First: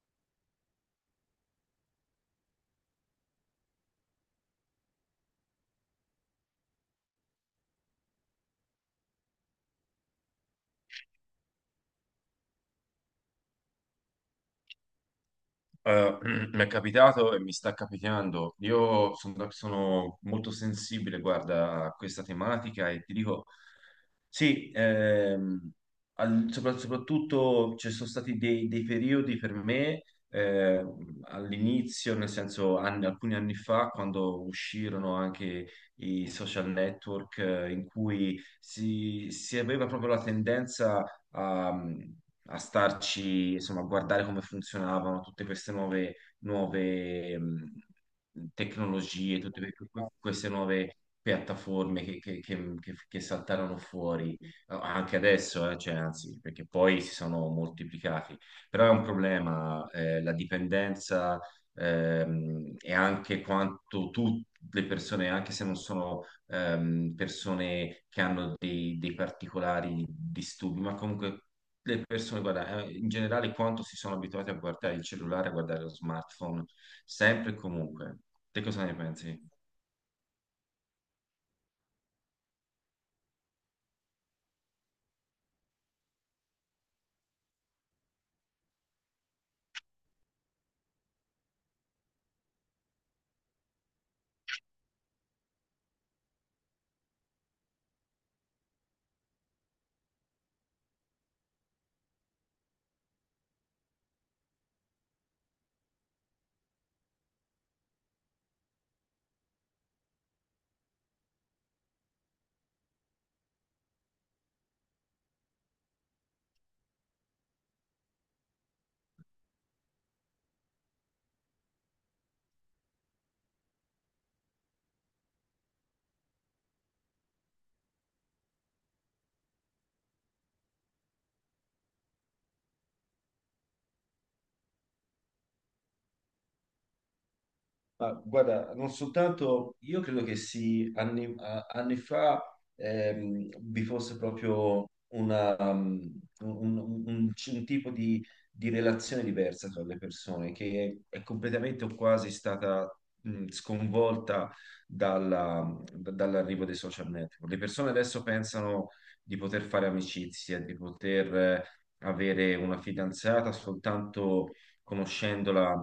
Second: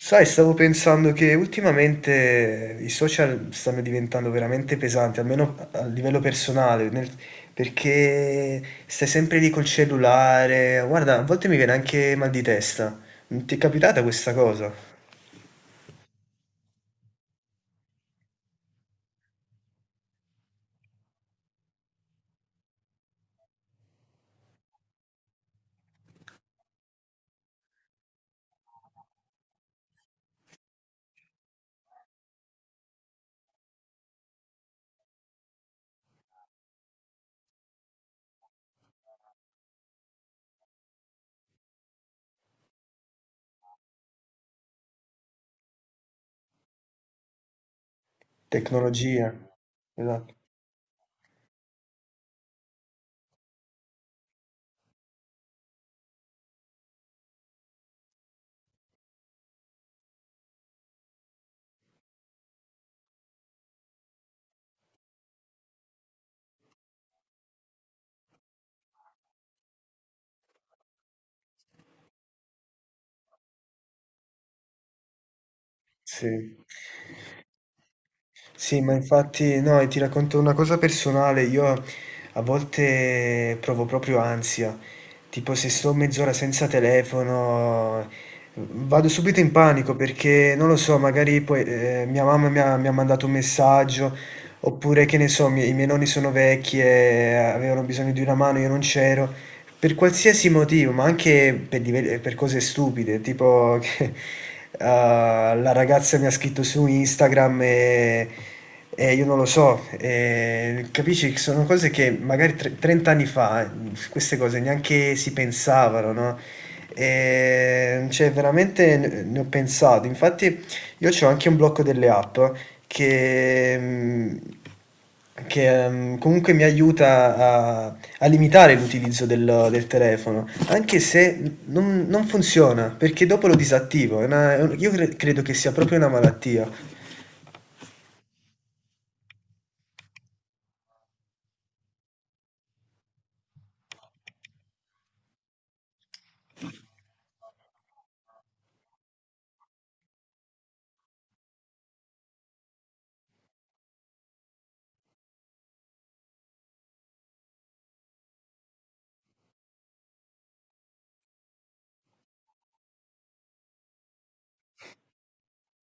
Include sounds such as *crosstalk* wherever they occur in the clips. Sai, stavo pensando che ultimamente i social stanno diventando veramente pesanti, almeno a livello personale, perché stai sempre lì col cellulare. Guarda, a volte mi viene anche mal di testa. Non ti è capitata questa cosa? Eh, *clears throat* mi è capitato e mi sta capitando. Io sono molto sensibile, guarda, a questa tematica e ti dico, sì, soprattutto ci sono stati dei periodi per me all'inizio, nel senso alcuni anni fa, quando uscirono anche i social network in cui si aveva proprio la tendenza a starci, insomma, a guardare come funzionavano tutte queste nuove Tecnologia. tecnologie, tutte Esatto. queste nuove piattaforme che saltarono fuori anche adesso, cioè, anzi, perché poi si sono moltiplicati. Però è un problema, la dipendenza, e anche quanto tutte le persone, anche se non sono persone che hanno dei particolari disturbi, ma comunque le persone, guarda, in generale quanto si sono abituati a guardare il cellulare, a guardare lo Sì. smartphone, sempre e comunque. Te Sì, cosa ma ne pensi? infatti, no, e ti racconto una cosa personale. Io a volte provo proprio ansia. Tipo se sto mezz'ora senza telefono, vado subito in panico perché non lo so, magari poi mia mamma mi ha mandato un messaggio, oppure che ne so, i miei nonni sono vecchi e avevano bisogno di una mano, io non c'ero. Per qualsiasi motivo, ma anche per, per cose stupide, tipo *laughs* che la ragazza mi ha scritto su Instagram e io non lo so, capisci che sono cose che magari 30 anni fa, queste cose neanche si pensavano, no? E, cioè, veramente ne ho pensato. Infatti, io ho anche un blocco delle app che, mm, che comunque mi aiuta a limitare l'utilizzo del telefono, anche se non funziona, perché dopo lo disattivo. È una- è un- io cre- credo che sia proprio una malattia. Ma guarda, non soltanto, io credo che sì, anni fa vi fosse proprio una, um, un, un- un tipo di relazione diversa tra le persone che è completamente o quasi stata sconvolta dall'arrivo dei social network. Le persone adesso pensano di poter fare amicizie, di poter avere una fidanzata soltanto conoscendola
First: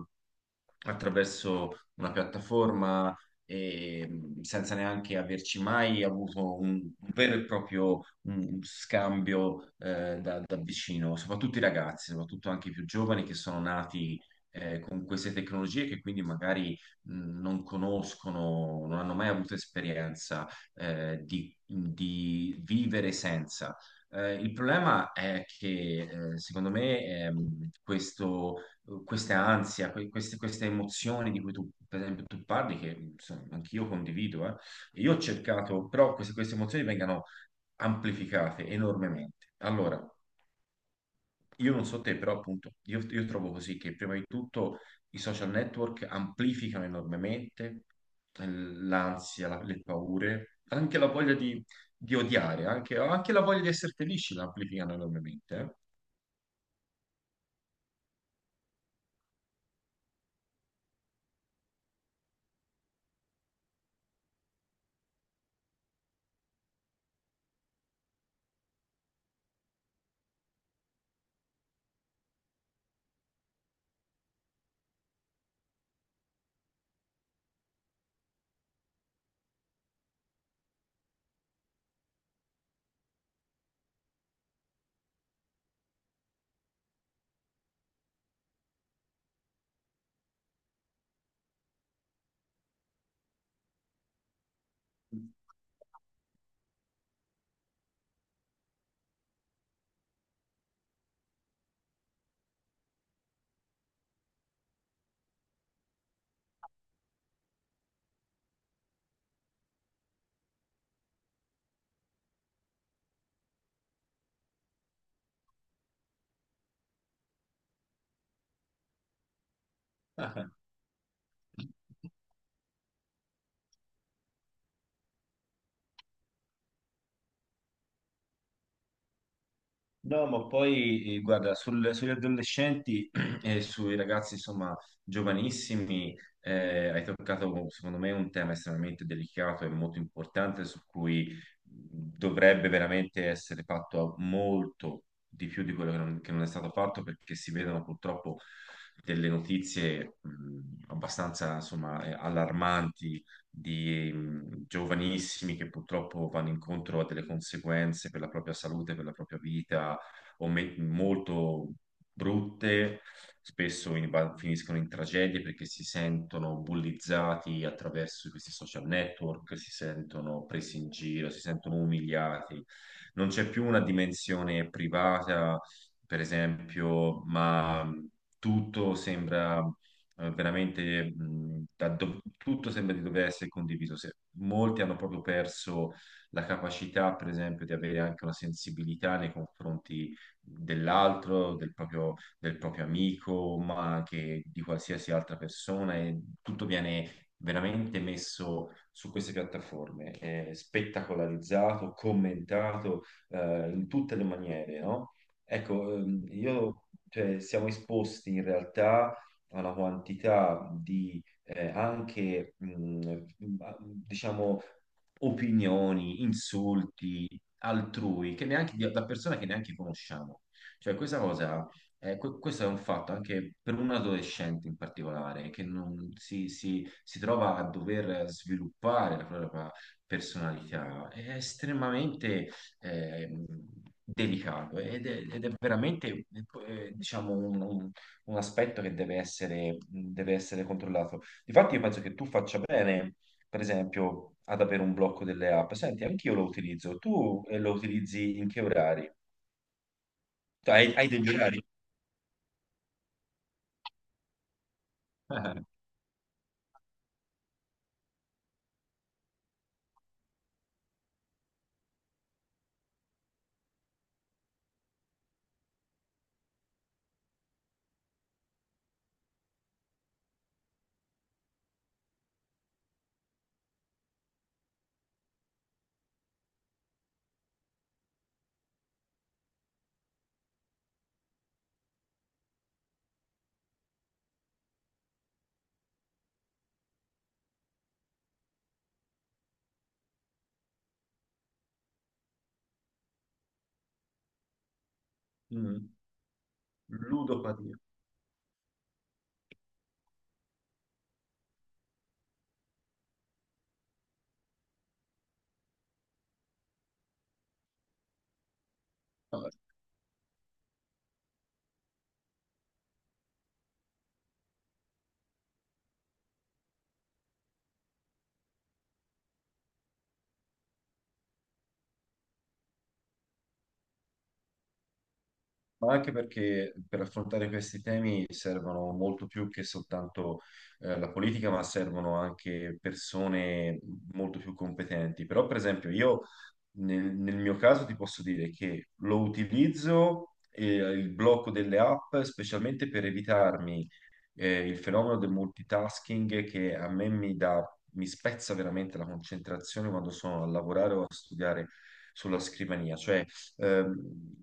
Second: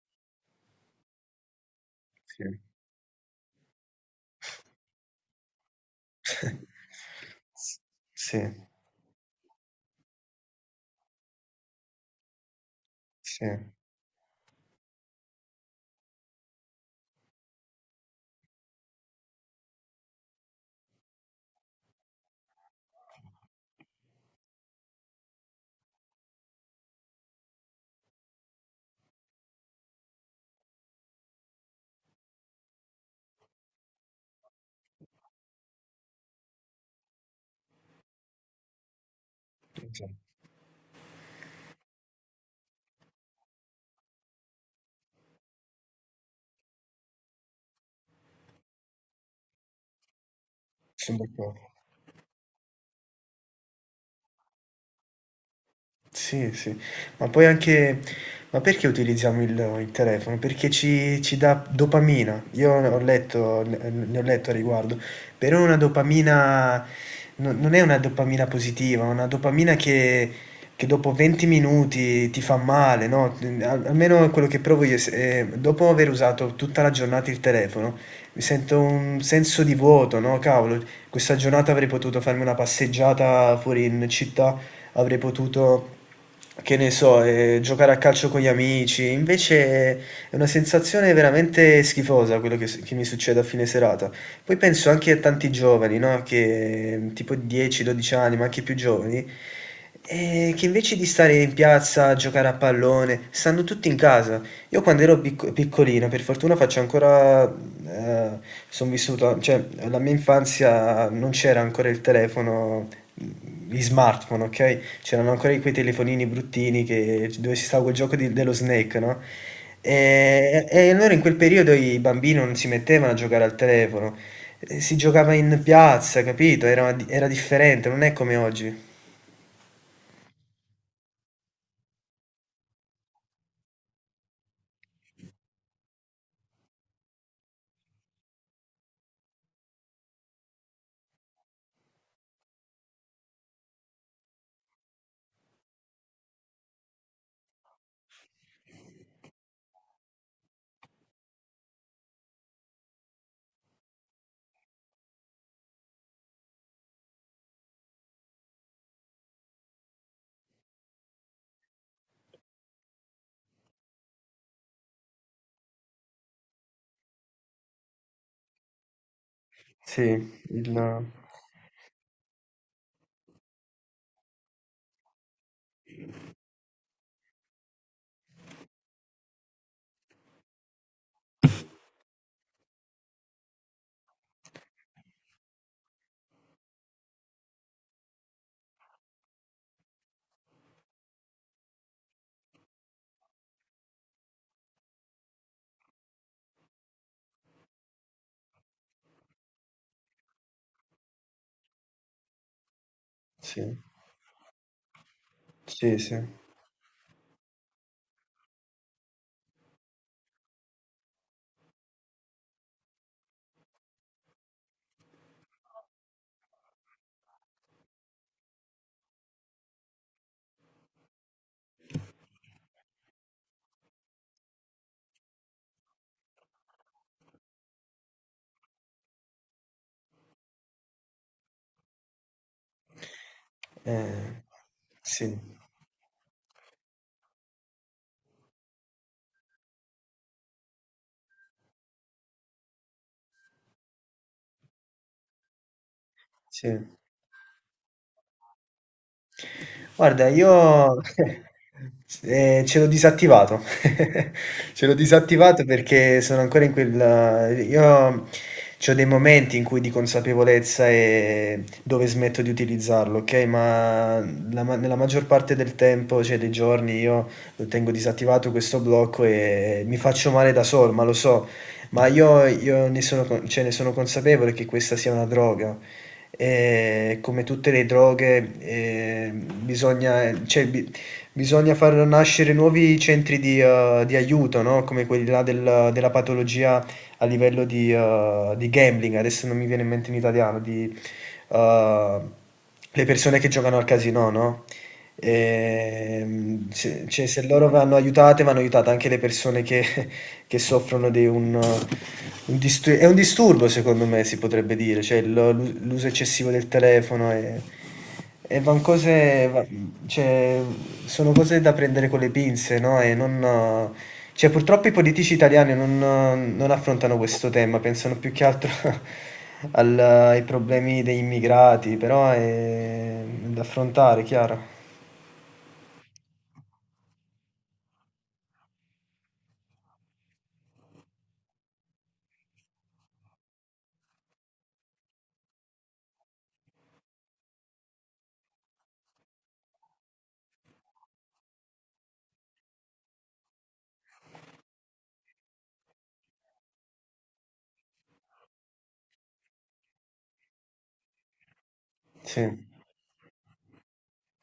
attraverso una Sì. piattaforma e senza neanche averci mai avuto *laughs* un vero e S proprio sì, scambio da vicino, soprattutto i ragazzi, soprattutto anche i più giovani che sì, sono nati con queste tecnologie che quindi magari non conoscono, non hanno mai avuto esperienza di vivere senza. Il problema è che secondo me, questo questa ansia, queste emozioni di cui tu, per esempio, tu parli, che insomma, anch'io condivido, eh. Io ho cercato, però queste emozioni vengano amplificate enormemente. Allora, okay, io non so te, però appunto, io trovo così che prima di tutto i social network amplificano enormemente, l'ansia, le paure, anche la son voglia d'accordo. Di odiare, anche, anche la voglia di essere felici la amplificano enormemente. Sì, sì. Ma poi anche, ma perché utilizziamo il telefono? Perché ci dà dopamina. Io ho letto ne ne ho letto a riguardo, però è una dopamina, no, non è una dopamina positiva, è una dopamina che dopo 20 minuti ti fa male, no, n al almeno quello che provo io s dopo aver usato tutta la giornata il telefono, mi sento un senso di vuoto, no: "Cavolo, questa giornata avrei potuto farmi una passeggiata fuori in città, avrei potuto, che ne so, giocare a calcio con gli amici. Invece è una sensazione veramente schifosa quello che mi succede a fine serata. Poi penso anche a tanti giovani, no? Che tipo 10-12 anni, ma anche più giovani, che invece di stare in piazza a giocare a pallone, stanno tutti in casa. Io quando ero piccolino, per fortuna faccio ancora, eh, sono vissuto, cioè la mia infanzia non c'era ancora il telefono, gli smartphone, ok? C'erano ancora quei telefonini bruttini dove si stava quel gioco dello Snake, no? Eh. *laughs* E allora in quel periodo i bambini non si mettevano a giocare al telefono, si giocava in piazza, capito? Era differente, non è come oggi. No, ma poi guarda, sugli adolescenti *clears throat* e sui ragazzi, insomma, giovanissimi, hai toccato, secondo me, un tema estremamente delicato e molto importante su cui dovrebbe veramente essere fatto molto di più di quello che non è stato fatto, perché si vedono purtroppo delle notizie, abbastanza, insomma, allarmanti di giovanissimi che purtroppo vanno incontro a delle conseguenze per la propria salute, per la propria vita molto brutte, spesso finiscono in tragedie perché si sentono bullizzati attraverso questi social network, si Sì, sentono presi in il giro, si sentono umiliati. Non c'è più una dimensione privata, per esempio, ma tutto sembra veramente tutto sembra di dover essere condiviso. Molti hanno proprio perso la capacità, per esempio, di avere anche una sensibilità nei confronti dell'altro, del proprio amico, ma anche di qualsiasi altra persona e tutto viene veramente messo su queste piattaforme, spettacolarizzato, commentato sì, in tutte le maniere, no? Ecco, sì, sì, io, cioè, siamo esposti in realtà a una quantità di anche, diciamo, opinioni, insulti, altrui, che neanche, da persone che neanche conosciamo. Cioè, questa cosa, questo è un fatto anche per un adolescente in particolare, che non si, si- si trova a dover sviluppare la propria personalità. È estremamente ehm, ehm, delicato sì, ed è veramente, diciamo, un aspetto che deve essere controllato. Difatti, io penso che tu faccia bene, per esempio, ad avere un blocco delle app. Senti, anch'io lo sì. utilizzo. Tu lo utilizzi in che orari? Guarda, Tu io *laughs* hai degli orari? Ce l'ho disattivato. *laughs* Ce l'ho disattivato *laughs* perché sono ancora in quel. Io c'ho dei momenti in cui di consapevolezza, dove smetto di utilizzarlo, okay, ma la ma nella maggior parte del tempo, cioè dei giorni, io lo tengo disattivato questo blocco e mi faccio male da sol ma lo so, ma io ne sono, con cioè, ne sono consapevole che questa sia una droga. Come tutte le droghe, bisogna, cioè, bi bisogna far nascere nuovi centri di di aiuto, no, come quelli là della patologia a livello di gambling, adesso non mi viene in mente in italiano, di eh, le persone che giocano al casino, no? Eh, mm, Se, cioè, se loro Ludopatia. Vanno aiutate anche le persone che, *laughs* che soffrono di un disturbo, secondo me, si potrebbe dire, cioè l'uso eccessivo del telefono è e van Vabbè. cose, cioè, sono cose da prendere con le pinze, no? E non, cioè, purtroppo i politici italiani non affrontano questo tema, pensano più che altro *laughs* ai problemi degli immigrati, però è da affrontare, chiaro. Ma anche perché per affrontare questi temi servono molto più che soltanto la politica, ma servono anche persone molto più competenti. Però, per esempio, io nel mio caso ti posso dire che lo utilizzo, il blocco delle app, specialmente per evitarmi il fenomeno del multitasking che a me mi dà, mi spezza veramente la concentrazione quando sono a lavorare o a studiare sulla Sì, scrivania, cioè ehm,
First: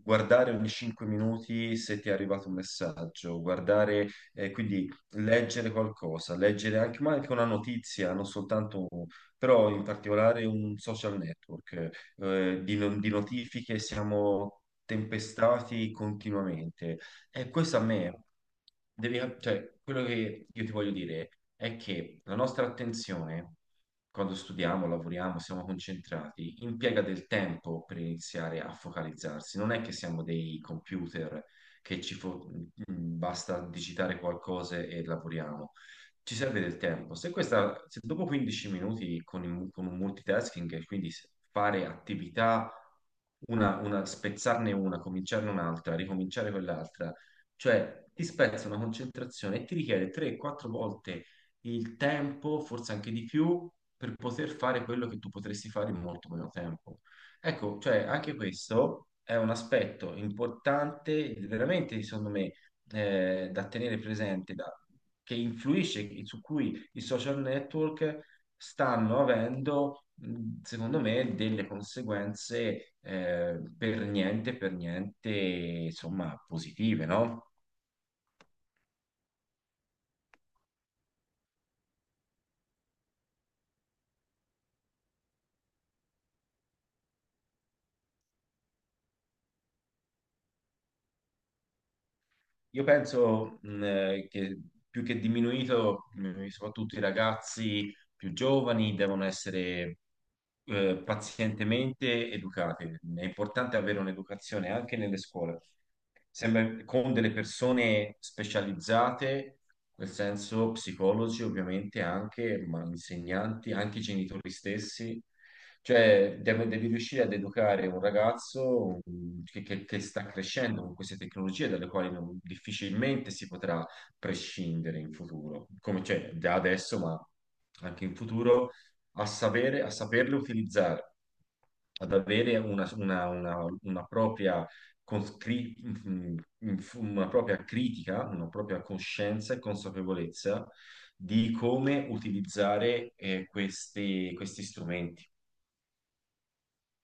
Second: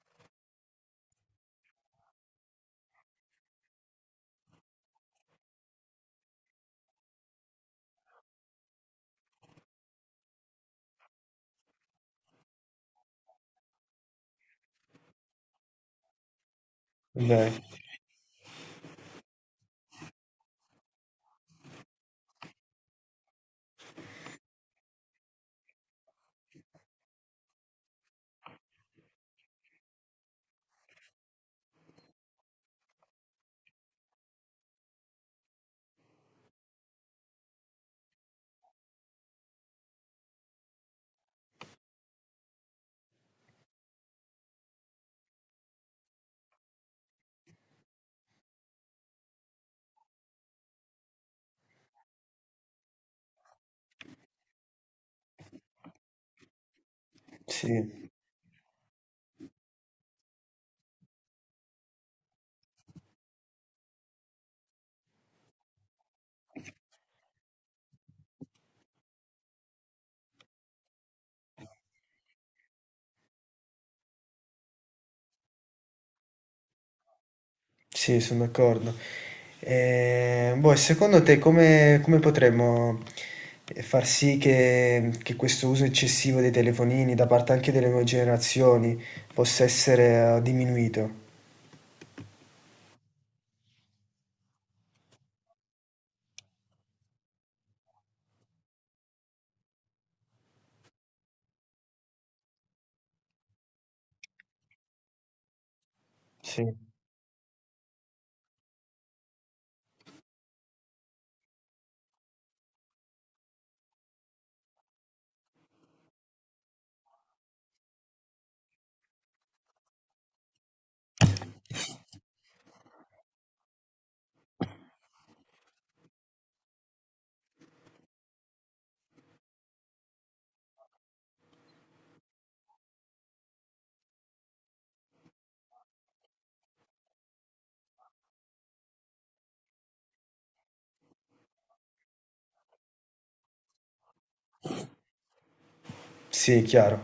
guardare ogni 5 minuti se ti è arrivato un messaggio, guardare, quindi leggere qualcosa, leggere anche, ma anche una notizia, non soltanto, però in particolare un social network, di, no- di notifiche siamo tempestati continuamente. E beh, questo a me, cioè, quello che io ti voglio dire è che la nostra attenzione, quando studiamo, lavoriamo, siamo concentrati, impiega del tempo per iniziare a focalizzarsi. Non è che siamo dei computer che ci fo- mm, mm, basta digitare qualcosa e lavoriamo. Ci serve del tempo. Se dopo 15 minuti con, con un multitasking, quindi fare attività, spezzarne una, cominciarne un'altra, ricominciare quell'altra, cioè, ti spezza una concentrazione e ti richiede 3-4 volte il tempo, forse anche di più, per poter fare quello che tu potresti fare in molto meno tempo. Ecco, cioè, sì. anche questo è un aspetto importante, veramente, secondo me, da tenere presente, che influisce, su cui i social network stanno avendo, secondo me, delle conseguenze per niente, insomma, positive, no? Sì, son d'accordo. Boh, e secondo te come potremmo, far sì che questo uso eccessivo dei telefonini da parte anche delle nuove generazioni possa essere, diminuito? Io penso che più che diminuito, soprattutto i ragazzi più giovani devono essere pazientemente educati. È importante avere un'educazione anche nelle scuole, Sì. sempre con delle persone specializzate, nel senso psicologi ovviamente anche, ma insegnanti, anche i genitori stessi. Cioè, devi riuscire ad educare un ragazzo che sta crescendo con queste tecnologie dalle quali difficilmente si potrà prescindere in futuro, come cioè, da adesso, ma anche in futuro, a sapere, a saperle utilizzare, ad avere una propria, una propria critica, una propria coscienza e consapevolezza di come utilizzare questi strumenti. Sì, chiaro.